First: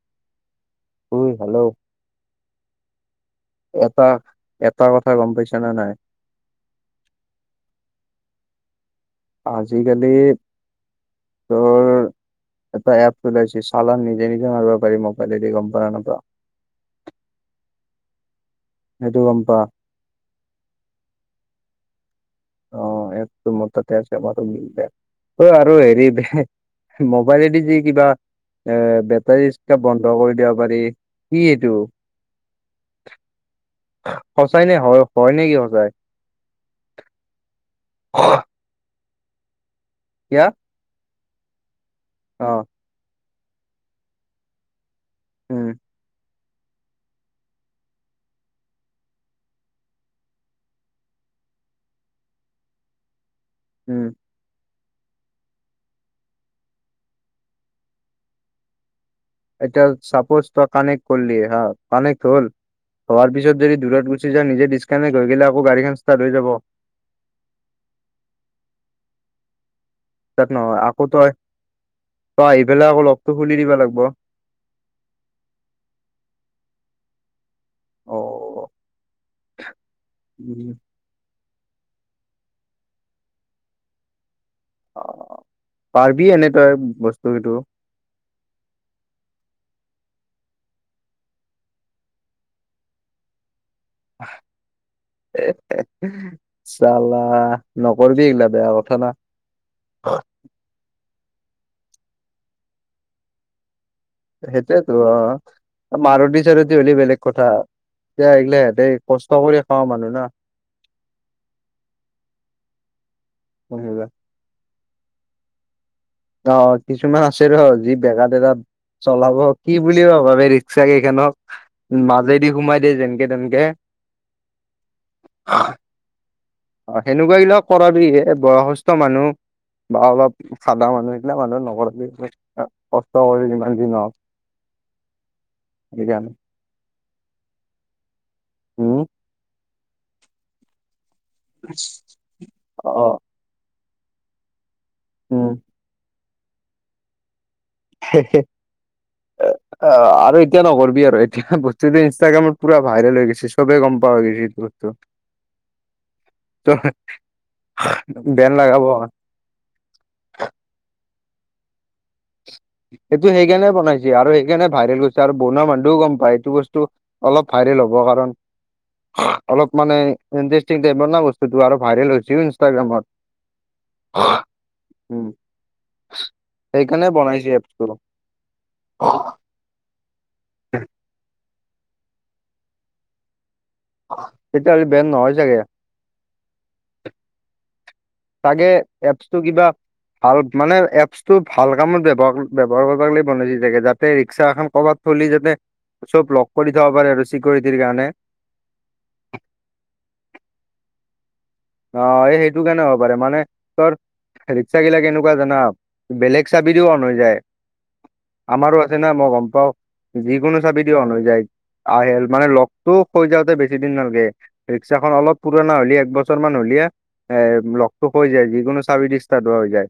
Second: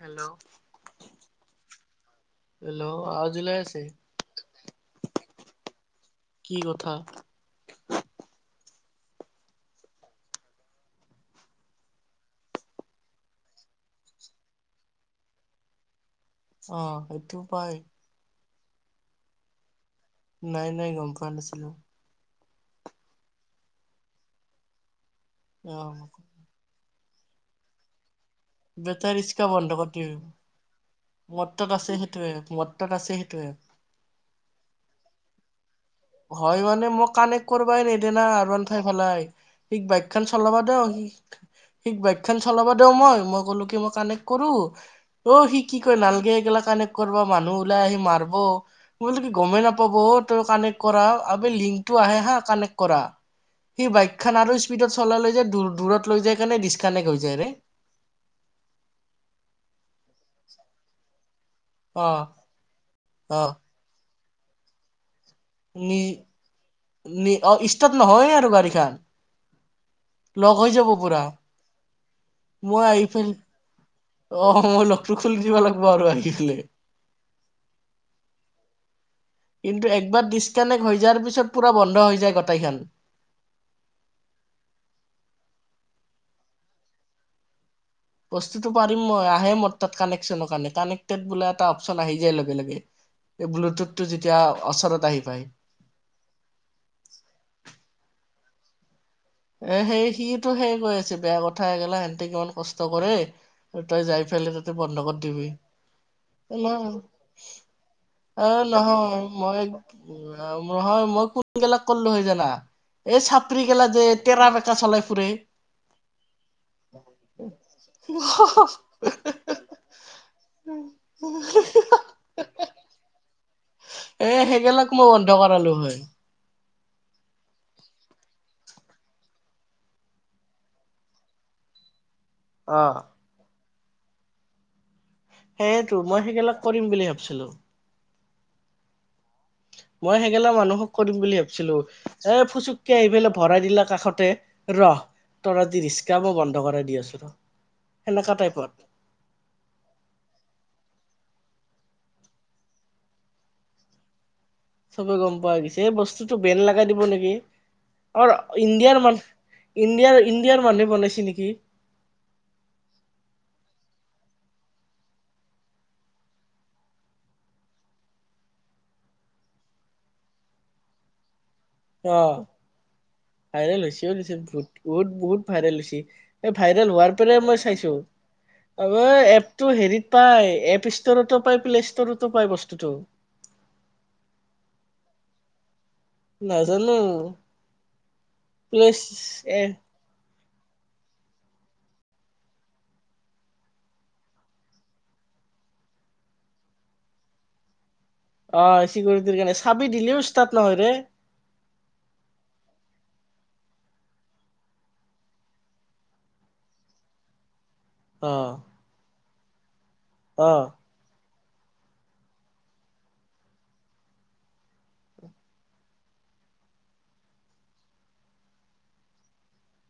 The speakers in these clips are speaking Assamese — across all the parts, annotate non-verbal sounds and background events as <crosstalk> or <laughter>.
হেল্ল' ঐ হেল্ল' হেল্ল' আৱাজ ওলাই আছে এটা এটা কথা গম পাইছ নে নাই। কি কথা। <inaudible> আজিকালি, তোৰ এটা এপ ওলাইছে চালান নিজে নিজে মাৰ বেপাৰি মোবাইল এ কম্পানত। অ সেইটো উপায়। সটো গম পা। নাই নাই গম পোৱা নাছিলো। অ' এপ তো মোৰ ততে আছে আমাৰো মিল অ আৰু হেৰি। মোৱাইলেদি যি কিবা এ বেটাৰ ৰিক্সা বেটাৰীটা বন্ধ দিবি কৰি দিব পাৰি। কি মোৰ এইটো তাত আছে সেইটো এপ, মোৰ তাত আছে সেইটো এপ। সঁচাই নে হয় হয় নে কি সঁচাই। কানেক কৰবাই নিদিয়া না আৰু নঠাই ভালাই স বাইক খান কিয়া চলাবা দ সি। বাইকখন অ চলাব দেও মই মই ক'লো কি মই কানেক্ট কৰো। অ সি উম কি কয় নালগে এইগিলা কানেক্ট কৰিব মানুহ ওলাই আহি মাৰব মো কি গমেই নাপাব কানেক। কানেক্ট কৰা আবে লিংটো আহে না কানেক্ট কৰা, উম স্পীডত চলালে যে দূৰত লৈ যায় কাৰণে ডিচকানেক্ট হৈ যায় ৰে। এতিয়া চাপোজ তই কানেক্ট কৰিলি হা অ কানেক্ট হ'ল, হোৱাৰ অ পিছত যদি দ গ। দিচ কানেক্ট। ষ্টাত নহয় আৰু গাড়ী খান। ইচতাৰত নহয়, আকৌ পুৰা তই তই আহি পেলাই আকৌ লগ তো খুলি দিব লাগিব। অহ, মই লগটো খুলি দিব লাগিব আৰু আহি পিনে।। অঁ। কিন্তু একবাৰ ডিচকানেক্ট হৈ যোৱাৰ পিছত, পুৰা বন্ধ হৈ যায় গটাইখন। অ' পাৰিবি এনে তই বস্তু কিইটো। বস্তুতটো পাৰিম মই, আহে মোৰ তাত কানেকচনৰ কাৰণে কানেক্টেড বোলে এটা অপচন আহি যায় লগে লগে। এই বল্লোতোত। চালা নকৰিবি এইগিলা। বেয়া কথা না। এ সেই সিটো সেই কৈ আছে বেয়া কথা গেলা সিহতে কিমান কষ্ট কৰে। তই যাই পেলাই তাতে সেইটয়েতো অ, বন্ধকত দিবি মাৰুতি চাৰতি হ'লে বেলেগ কথা। এতিয়া এ এইগিলা সিহঁতে নহয় কষ্ট কৰি মই খাৱা মানুহ না নহয় মই কোনবিলাক কলো হয় জানা। এই চাপৰি গেলা যে তেটৰা বেকা চলাই ফুৰে। অ' কিছুমান আছে ৰ যি বেগাত। চলাব কি বুলি ভাবা ৰিক্সা কেইখনক মাজেদি সোমাই দিয়ে যেনকে তেনকে। এ, সেইবিলাক মই বন্ধ কৰালো হয়। অ' সেনেকুৱা বিলাক কৰাে বয়সস্থ মানুহ। বা অলপ চাদা মানুহ সেই বিলাক মানুহ নৰ। অ কষ্ট কৰে যিমান যি নহওঁক। সেইয়েতো মই সেইবিলাক কৰিম বুলি ভাবিছিলো। উম। মই সেইগেলা মানুহক কৰিম বুলি ভাবিছিলো, এ অ ফুচুককে আহি পেলাই ভৰাই দিলাক। কাষতে, ৰহ উম তৰাজি ৰিক্কাা মই বন্ধ কৰাই দি আছো ৰ। সেনেকা টাইপত আৰু এতিয়া নকৰিবি আৰু। বত্তটো ইনষ্টাগ্ৰামৰ পুৰা ভাইৰেল হৈ গৈছে সবে গম পোৱা হৈ গৈছিল। চবে গম পোৱা গৈছে, এই বস্তুতটো বেন ত লগাই দিব নেকি। অ' বেন লগাব ইণ্ডিয়াৰ মানু ইণ্ডিয়াৰ ইণ্ডিয়াৰ মানুহে বনাইছে নেকি। <unintelligible> সটো সেইকাৰণে বনাইছে আৰু সেইকাৰণে ভাইৰেল গৈছে আৰু বনোৱা মানুহটোও গম পায়, এইটো বস্তু অলপ ভাইৰেল। অলপ মানে ইণ্টাৰেষ্টিং টাইপৰ নহ বস্তু। ত আৰু ভাইৰেল অ হৈচে ইনষ্টাগ্ৰামত। ভাইৰেল হৈছে বহুত বহুত উম বহুত ভাইৰেল হৈছে এই ভাইৰেল। সেইকাৰণে হোৱাৰ দৰে বনাইছে মই এপছটো চাইছোঁ, এপছ টো হেৰিট পায় এপছ ষ্টৰটো পাই। প্লে ষ্টৰতো পায় বস্তুটো তেতিয়া হি বেন নহয় চাগে নাজানো চাগে প্লেচ এপছটো এ কিবা ভাল মানে এপছ টো ভাল কামত ব্যৱহাৰ কৰাক লাগি বনাচে চাগে যাতে ৰিক্সা এখন কৰবাত থ যাতে চব লগ কৰি থব পাৰে আৰু চিকৰিটিৰ কাৰণে অ চিকিউৰিটিৰ কাৰণে চাবি দিলেও ষ্টাৰ্ট নহয় ৰে অ এই সেইটো কাৰণে হ'ব পাৰে মানে তোৰ ৰিক্সা গিলাক এনেকুৱা জানা বেলেগ চাবি দিও অন হৈ যায় অ আমাৰো আছে না মই গম পাও অ যিকোনো চাবি দি অন হৈ যায় আহিল মানে লগতটো হৈ যাওঁতে বেছি দিন নালাগে ৰিক্সাখন অলপ পুৰণা হলি একবছৰ এক বছৰ মান হলিয়ে এ লগ খহি যায় যিকোনো চাবি ষ্টাৰ্ট হোৱা হৈ যায়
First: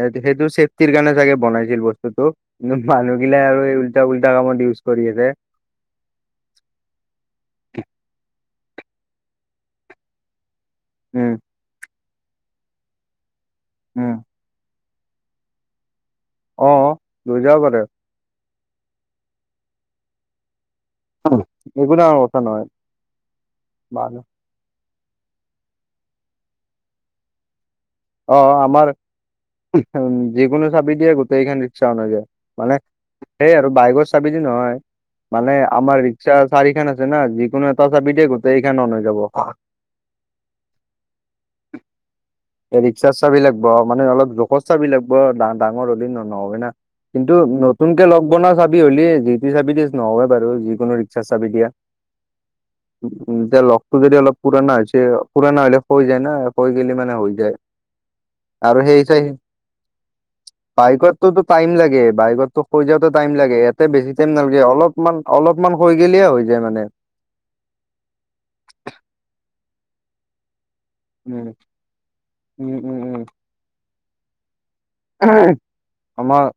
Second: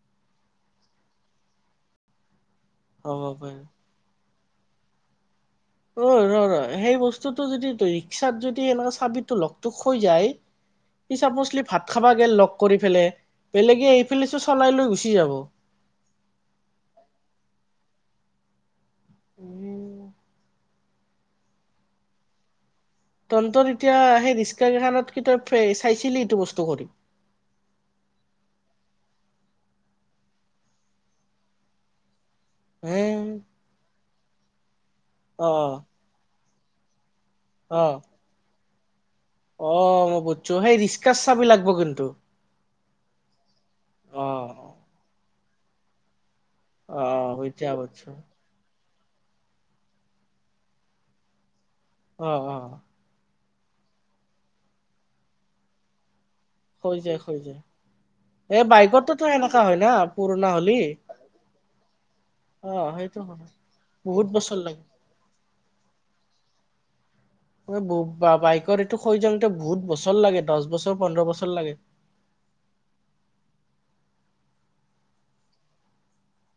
এ সেইটো চেফটিৰ কাৰণে চাগে বনাইছিল বস্তুটো কিন্তু মানুহ হ'ব গিলাই আৰু পাৰে এই উল্টা উল্টা কামত ইউজ কৰি আছে অ ৰ ৰ সেই বস্তুটো যদি ৰিক্সাত যদি এনেৱা চাবিটো লগটো হৈ যায় সি উম চাপোলি ভাত খাবা গে লগ কৰি পেলে বেলেগে এইফালি চো চলাই লৈ গুচি যাব অ লৈ যাব পাৰে উম <unintelligible> একো ডাঙৰ কথা নহয় তন্তত এতিয়া মানুহ সেই ৰিক্সা কেইখনত কি তই চাইছিলি এইটো বস্তু কৰি অ আমাৰ উ যিকোনো চাবি দিয়ে গোটেইখন ৰিক্সা অনা যায় মানে হে সেই আৰু বাইকৰ চাবি দি নহয় অ মানে আমাৰ ৰিক্সা চাৰিখন না যিকোনো অ এটা চাবি দিয়ে গোটেইখন অন হৈ যাব অ মই বুজিছো সেই ৰিক্সাৰ চাবি লাগিব কিন্তু ৰিক্সা চাবি লাগিব মানে অ অলপ জোখৰ চাবি লাগিব ডাঙৰ হ'লে ন নহ বই না অ কিন্তু এতিয়া নতুনকে বুজছো লগ বনোৱা চাবি হলিয়ে যি টি চাবি দি নহয় বাৰু যিকোনো ৰিক্সা চাবি দিয়া অহ অহ এতিয়া লগটো যদি অলপ পুৰণা হৈছে পুৰণা হলে হৈ যায় না হৈ গিলে মানে হৈ যায় এই আৰু সেই চাই বাইকতোতো সেনেকা হয় না পুৰণা হলি বাইকৰতটো টাইম লাগে বাইকৰটো অ হৈ যাওঁতে সেইটো টাইম হয় লাগে লাগে ইয়াতে বেছি বহুত টাইম বছৰ নালাগে লাগে অলপমান অলপমান হৈ গেলিয়ে হৈ যায় মানে বাইকৰ এইটো খহি যাওঁতে বহুত বছৰ লাগে দহ বছৰ পোন্ধৰ উম বছৰ লাগে উম উম উম আমাৰ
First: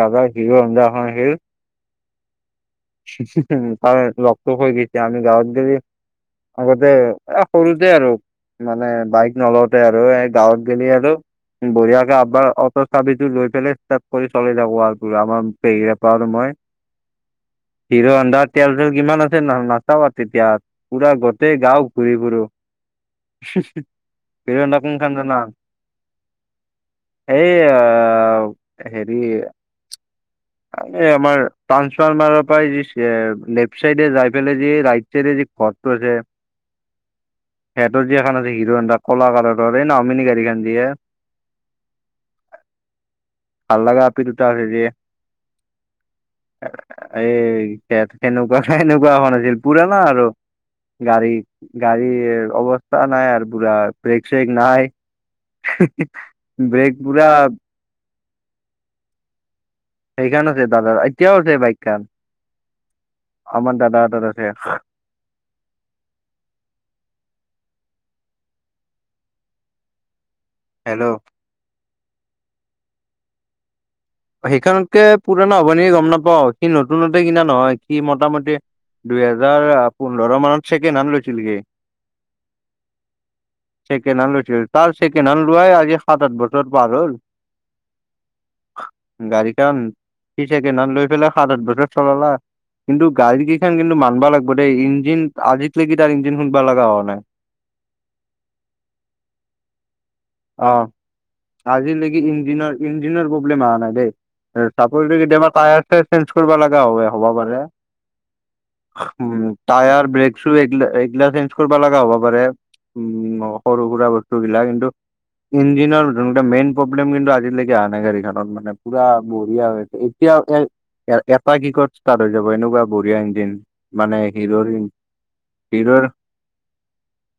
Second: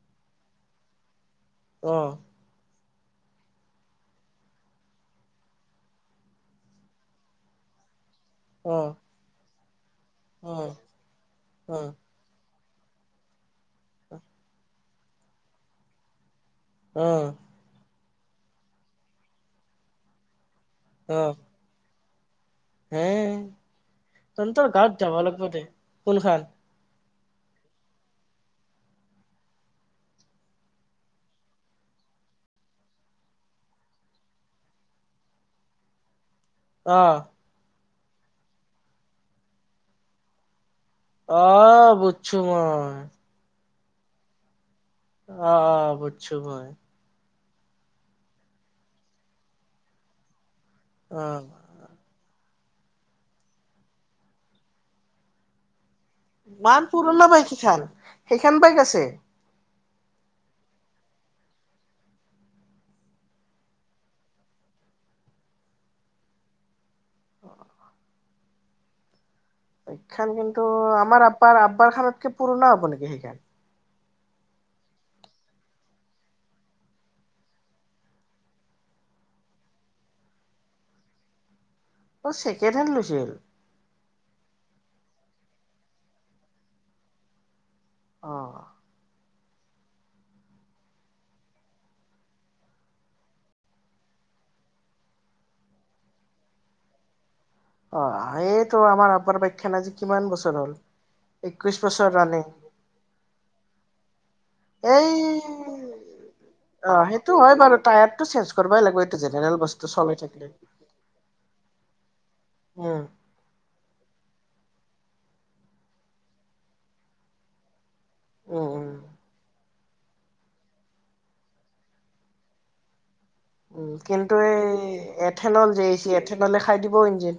দাদা হিৰ হন্দা এখন আছিল অ' তাৰ লগটো খুলি গৈছে আমি গাঁৱত গলে আগতে এ সৰুতে আৰু মানে অ বাইক নলওতে আৰু এই গাঁৱত অ', গলে আৰু অ', বঢ়িয়াকে আপবাৰ চাবিটো লৈ পেলাই ষ্ট'থ কৰি চলি যাকো আৰু আমাৰ পেহীয়েকৰ আৰু মই উম হিৰো হন্ধাৰ তেল চল কিমান আছে নাচাবা তেতিয়া পুৰা অ', গোটেই গাও ঘূৰি ফুুৰো হে তহতৰ হণ্ডা গাঁত কোনখন যাব জানা লাগিব দে কোন খান এই হেৰি <unintelligible> এই আমাৰ তানঞ্চফাৰ্মাৰ <unintelligible> প লেফট চাইডে যাইফালে যি ৰাইট চাইডে যি ঘৰটো আছে <unintelligible> আহ সিহতৰ যি এখন আছে হিৰো হন্ধা কল কালৰ এই নঅমিন গাড়ীখন দিয়ে <unintelligible> আহ বুজছো মই ভাললগা আপি দুটা আছে যে অ বুছো মই। এই তেনেকুৱা খাই সেনেকুৱা হোৱা নাছিল পুৰনা আৰু। গাড়ী অ', গাড়ী। অৱস্থা নাই আৰু পুৰা ব্ৰেক চেক নাই। ইমান ব্ৰেক পুৰণা পুৰা বাইক ইখান সেইখন বাইক আছে? সেইখন আছে দাদাৰ এতিয়াও আছে বাইকখন। আমাৰ দাদা দাদা <unintelligible> বাইকখন কিন্তু হেল্ল' আমাৰ আপ্পাৰ আব্বাৰ খানাতকে পুৰণা হ'ব নেকি সেইখন? সেইখনতকে পুৰণা হব নি গম নাপাও সি নতুনতে কিনা নহয় সি মোটামুটি দুইহেজাৰ পোন্ধৰৰ মানত চেকেণ্ডহেন লৈছিল গে। অ ছেকেণ্ড হেণ্ড লৈছিল? ছেকেণ্ড হেণ্ড লৈছিল তাৰ ছেকেণ্ড হেণ্ড লোৱাই আজি সাত আঠ বছৰ পাৰ হ'ল। অ। গাড়ীখন সি ছেকেণ্ডহেন লৈ পেলাই সাত আঠ বছৰ চলালা। কিন্তু গাড়ী কেইখন কিন্তু মানব লাগিব দেই ইঞ্জিন আজিক লৈকি তাৰ ইঞ্জিন খুলবা লগা হোৱা নাই। অ এইটো আমাৰ আপাৰ বাইকখন আজি কিমান বছৰ হ'ল। একৈশ বছৰ আজিলিকে ৰানিং ইঞ্জিনৰ ইঞ্জিনৰ প্ৰবলেম অহা নাই দেই। <unintelligible> কেতিয়াবা টায়াৰ চায়াৰ এই চেঞ্জ কৰিব লগা অ হ হ'ব সেইটো হয় পাৰে। বাৰু টায়াৰটো চেঞ্জ কৰিবই লাগিব এইটো জেনেৰেল বস্তু টায়াৰ চলি ব্ৰেক থাকিলে চু এই এইগিলা চেঞ্জ কৰিব লগা হ'ব পাৰে। উম সৰু সুৰা বস্ত। <unintelligible> ইঞ্জিনৰ মেইন প্ৰব্লেম কিন্তু আজিলৈকে আহা নাই গা়ড়ীত। উম মানে উম পুৰা বঢ়িয়া হয়। এতিয়া এ এ এটা কিকত ষ্টাৰ্ট হৈ যাব এনেকুৱা বঢ়িয়া ইঞ্জিন। উ মানে কিন্তু হিৰ'ৰ এই এথেনল জে চি এথেনলে খাই দিব ইঞ্জিন।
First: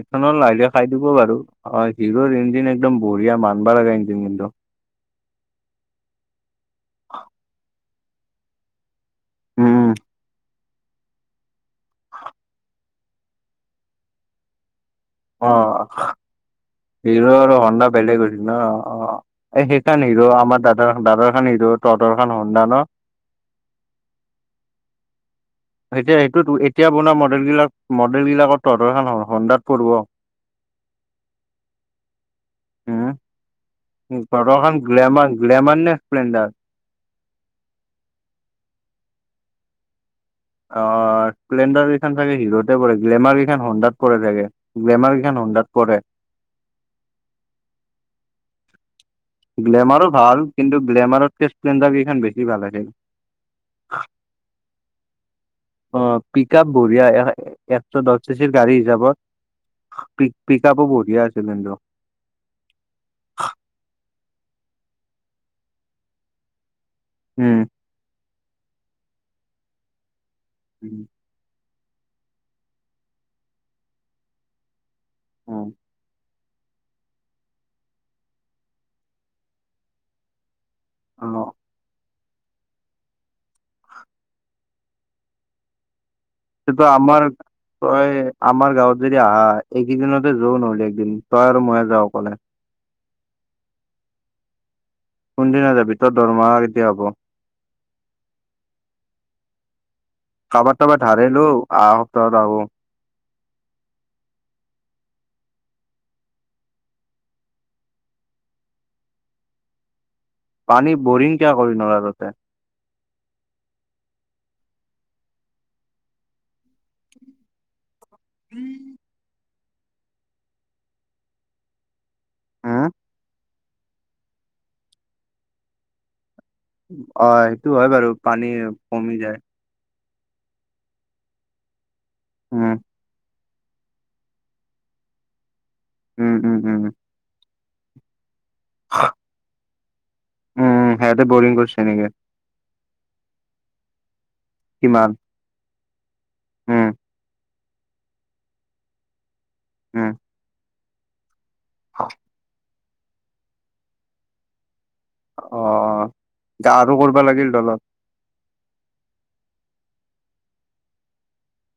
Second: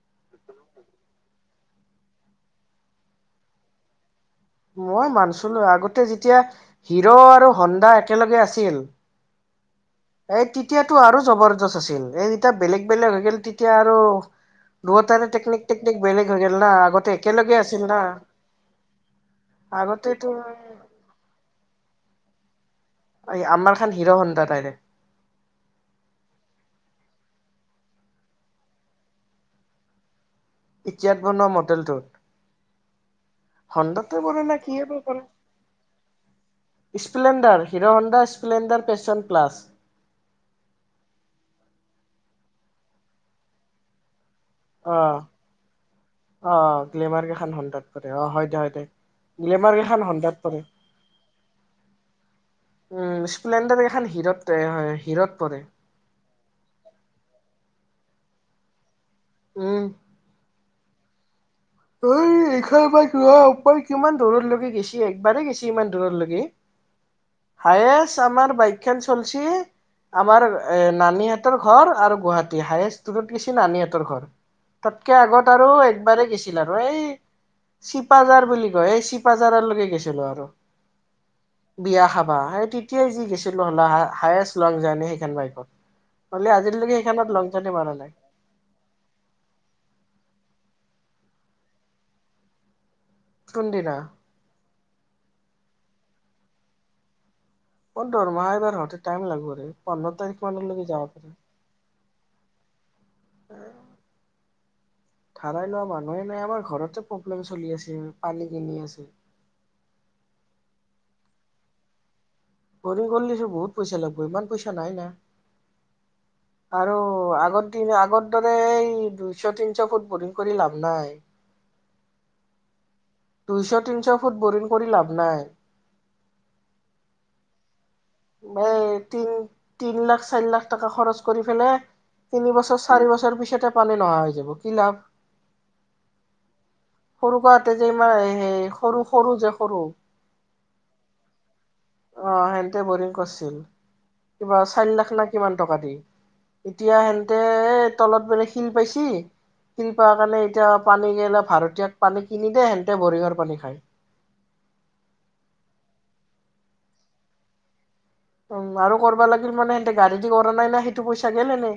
এখনত লাহ লে খাই দিব বাৰু অ হিৰৰ ইঞ্জিন একদম বঢ়িয়া মানব লগা ইঞ্জিন কিন্তু। মই মানছিলো আগতে যেতিয়া হিৰ' আৰু হন্দা একেলগে আছিল উম‌। এ তেতিয়াতো আৰু জবৰদস্ত আছিল। এই যেতিয়া বেলেগ বেলেগ হৈ গল তেতিয়া আৰু দুয়োটাৰে অ টেকনিক টেকনিক বেলেগ হৈ গ'ল না আগতে হিৰ' একেলগে আৰু আছিল হন্দা না বেলেগ হলি ন অই <unintelligible> তাৰ আগতেতো হিৰো আমাৰ দাদাৰ দাদাৰ খান হিৰো তহতৰ খ হন্দা ন? আমাৰ খান হিৰো হণ্ডা দাইৰেক। এতিয়া সেইটো এতিয়া বনোৱা মডেল বিলাক মডেল বিলাকত তহঁতৰখন হন্দাত পৰিব। এতিয়াত বনোৱা মডেলটো। হো তহতৰখন গ্লেমাৰ গ্লেমাৰ নে? Splendor Splendor Hero Honda Splendor Passion plus. অ স্পেলণ্ডাৰ কেইখন চাগে হিৰোতে পৰে, গ্লেমাৰ কেইখন হন্দাত পৰে চাগে। অ গ্লেমাৰ কেইখন হন্দাত পৰে অ গ্লেমাৰ কেইখন হন্দাত পৰে, অহ হয় দে হয় দে। গ্লেমাৰকেখন গ্লেমাৰো ভাল হন্দাত পৰে। কিন্তু গ্লেমাৰতকে স্প্লেণ্ডাৰ কেইখন বেছি ভাল আছিল উম স্প্লেণ্ডাৰ কেইখন খন হিৰত হয় হিৰত পৰে। অ পিকাপ বঢ়িয়া <unintelligible> গাড়ী হিচাপত উম পি পিক আপো বঢ়িয়া আছে। এই এইশাৰ পৰা ৰ ওপ কিমান দূৰৰ লৈকে গেছি একবাৰেই গেছি ইমান দূৰৰ লৈগ। উম হায়েষ্ট আমাৰ বাইক খেন চলছে আমাৰ এ নানী হাটৰ ঘৰ আৰু গুৱাহাতী হায়েষ্ট দূৰত গৈছো নানী হতৰ ঘৰ, তাতকে অ আগত আৰু একেবাৰেই গেছো আৰু এই চিপাজাৰ বুলি কয়। এই চিপাজাৰলৈকে গেছিলো আৰু। বিয়া খাবা আৰু তেতিয়াই যি গৈছিলো হ'ল হ হায়েষ্ট লং যাৰ্নী সেইখন বাইকত। হ'লে সেইটো আজিলৈকে আমাৰ সেইখনত লং জাৰ্ণি মাৰা নাই। তই আমাৰ গাঁৱত যদি আহা এইকেইদিনতে যোন হলে দিম তই আৰু ময়ে যাও অকলে। কোন দিনা কোন দিনা যাবি তৰ দৰমহা কেতিয়া হব? অ দৰমাহা এবাৰ হহতে টাইম লাগব ৰে। পোন্ধৰ তাৰিখ কাৰোবাৰ মানলৈকে তাবাৰ যাব ধাৰে পাৰে। লো আহা সপ্তাহত যাবো। ধাৰাই লোৱা মানুহে নাই, আমাৰ ঘৰতে প্ৰব্লেম চলি আছে, পানী কিনি আছে। পানী বৰিং কিয় কৰি নল তাতে? বৰিং কৰলিছো বহুত পইচা লাগিব, ইমান পইচা নাই না। আৰু আগৰ দিন আগৰ দৰে এই দুশ- দুশ তিনিশ ফুট বৰিং কৰি লাভ নাই। হম। দুইশ তিনিশ ফুট বৰিণ কৰি লাভ নাই। অ সেইটো হয় বাৰু। পানী এই কমি তিন যায় তিন লাখ চাৰি লাখ টকা খৰচ কৰি কিনে তিনি উম, বছৰ চাৰি বছৰ পিছত তে পানী নহা হৈ যাব কি লাভ। উম উম উম। তা যে ইয়াৰ সৰু সৰু যে সৰু, উম সে তে বৰিং কছ- অ সিহতে বৰিং কৰিছিল কিবা চাৰি লাখ না কিমান টকা দি? উম, এতিয়া সেহতে এ তলত বেলে শিল পাইছি শিল উম। পোৱা কাৰণে এতিয়া, পানী কেলে ভাৰতীয়াক পানী কিনি দে সেহতে বৰিহৰ পানী খায়। অ গা আৰু কৰিবা লাগিল তলত উম আৰু কৰিবা লাগিল মানে সিহতে গাড়ীদি কৰা নাই না সেইটো পইচা গেল এনেই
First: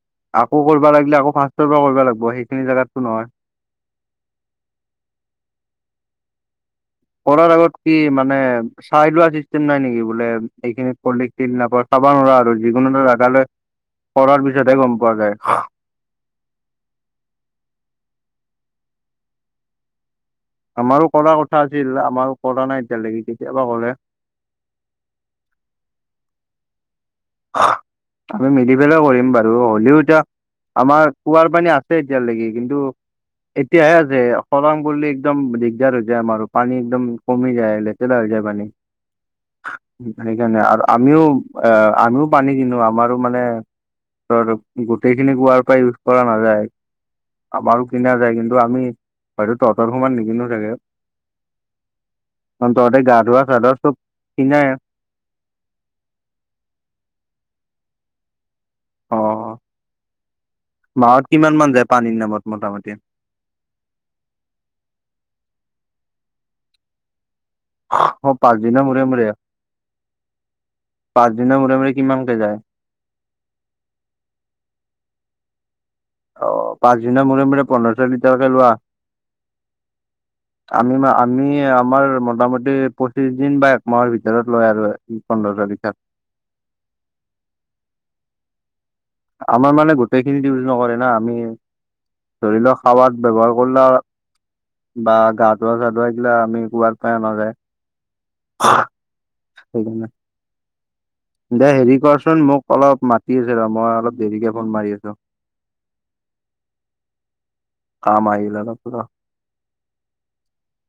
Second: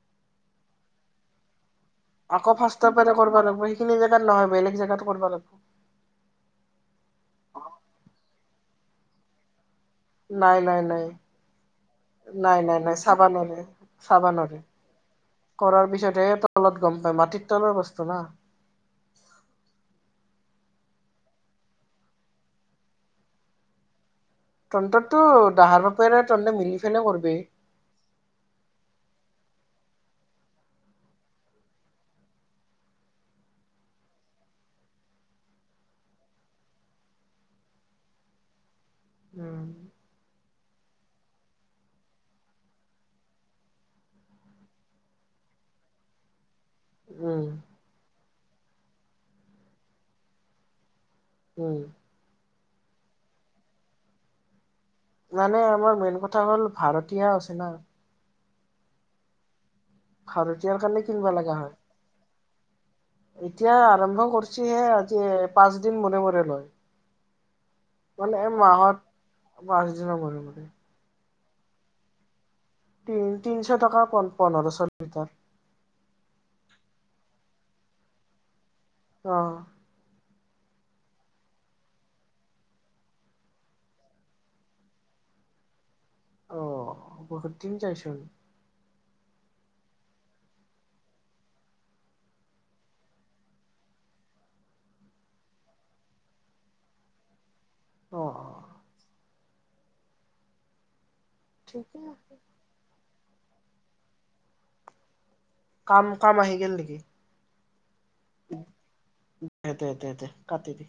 <inaudible> আকৌ কৰিব লাগিলে আকৌ ফাৰ্ষ্টৰ পৰা কৰিব লাগিব আকৌ সেইখিনি ফাৰ্ষ্টৰ জাগাতটো পৰা নহয়। কৰবা লাগব সেইখিনি জেগাত নহয় বেলেগ <unintelligible> কৰা আগত কি মানে চাই লোৱা চিষ্টেম নাই নেকি? বোলে নাই নাই এইখিনি নাই পলি তিল নাপ চাব নোৱাৰা আৰু নাই নাই যিকোনো নাই এটা চাবা জাগালৈ নোৱাৰে চাবা পাৰ নোৱাৰে পিছতহে গম প কৰাৰ পিছতহে তলত গম পায় মাটিৰ তলৰ বস্তু না আমাৰো কৰাৰ কথা আছিল আমাৰো কৰা নাই এতিয়ালৈকে কেতিয়াবা কৰে। তন্তটো দাহাৰ বাপেৰে তন্তে মিলি ফেলে কৰবি আমি মিলি পেলাইও কৰিম বা হ'লেও এতিয়া আমাৰ কুঁৱাৰ পানী আছে এতিয়ালৈকে কিন্তু এতিয়াহে আছে খৰাং পৰলি একদম দিগদাৰ হৈ যায় আমাৰ পানী একদম কমি যায় লেতেৰা হৈ পানি উম সেইকাৰণে আৰু আমিও আ আমিও পানী কিনো আমাৰো মানে গোটেইখিনি কোৱাৰ পৰা ইউজ কৰা নাযায়। উম আমাৰো কিনা যায় কিন্তু আমি হয়তো তহঁতৰ সমান নিকিনো চাগে। উম অ তহঁতে গা ধুৱা চা ধোৱা চব কিনাই মানে আমাৰ মেইন কথা হ'ল ভাৰতীয়া আচনা অ ভাৰতীয়ৰ কাৰণে মাহত কিনিব কিমান লগা মান হয় যায় পানীৰ নামত মুঠ এতিয়া আৰম্ভ কৰিছহে আজি পাঁচদিন মূৰে মূৰে লয় অ মানে এই পাঁচদিনৰ মূৰে মাহত মূৰে পাঁচদিনৰ মূৰে মূৰে পাঁচদিনৰ মূৰে মূৰে কিমানকে যায়। তিনিশ টকা পোন্ধৰশ লিটাৰ অ পাঁচদিনৰ মূৰে মূৰে পোন্ধৰশ লিটাৰকে লোৱা অ আমি আমি আমাৰ মোটামটি পঁচিশ দিন বা একমাহৰ ভিতৰত লয় আৰু পোন্ধৰ তাৰিখে অহ, বহুত দিন যাই চোন। আমাৰ মানে গোটেইখিনিত ইউজ নকৰে না আমি ধৰি ল'ক খাবাত ব্যৱহাৰ কৰলা বা গা ধুৱা, চা ধুৱা এইগিলা আমি কুৱাৰ পাই আনাজাই। অ অ <unintelligible> সেইকাৰণে দে হেৰি ঠিকে কৰচোন মোক অলপ মাতি আছে ৰ' মই অলপ দেৰিকে ফোন মাৰি আছো। কাম- কাম আহি গেল নেকি? কাম আহিল অলপ দে - দে - দে কাটি দি।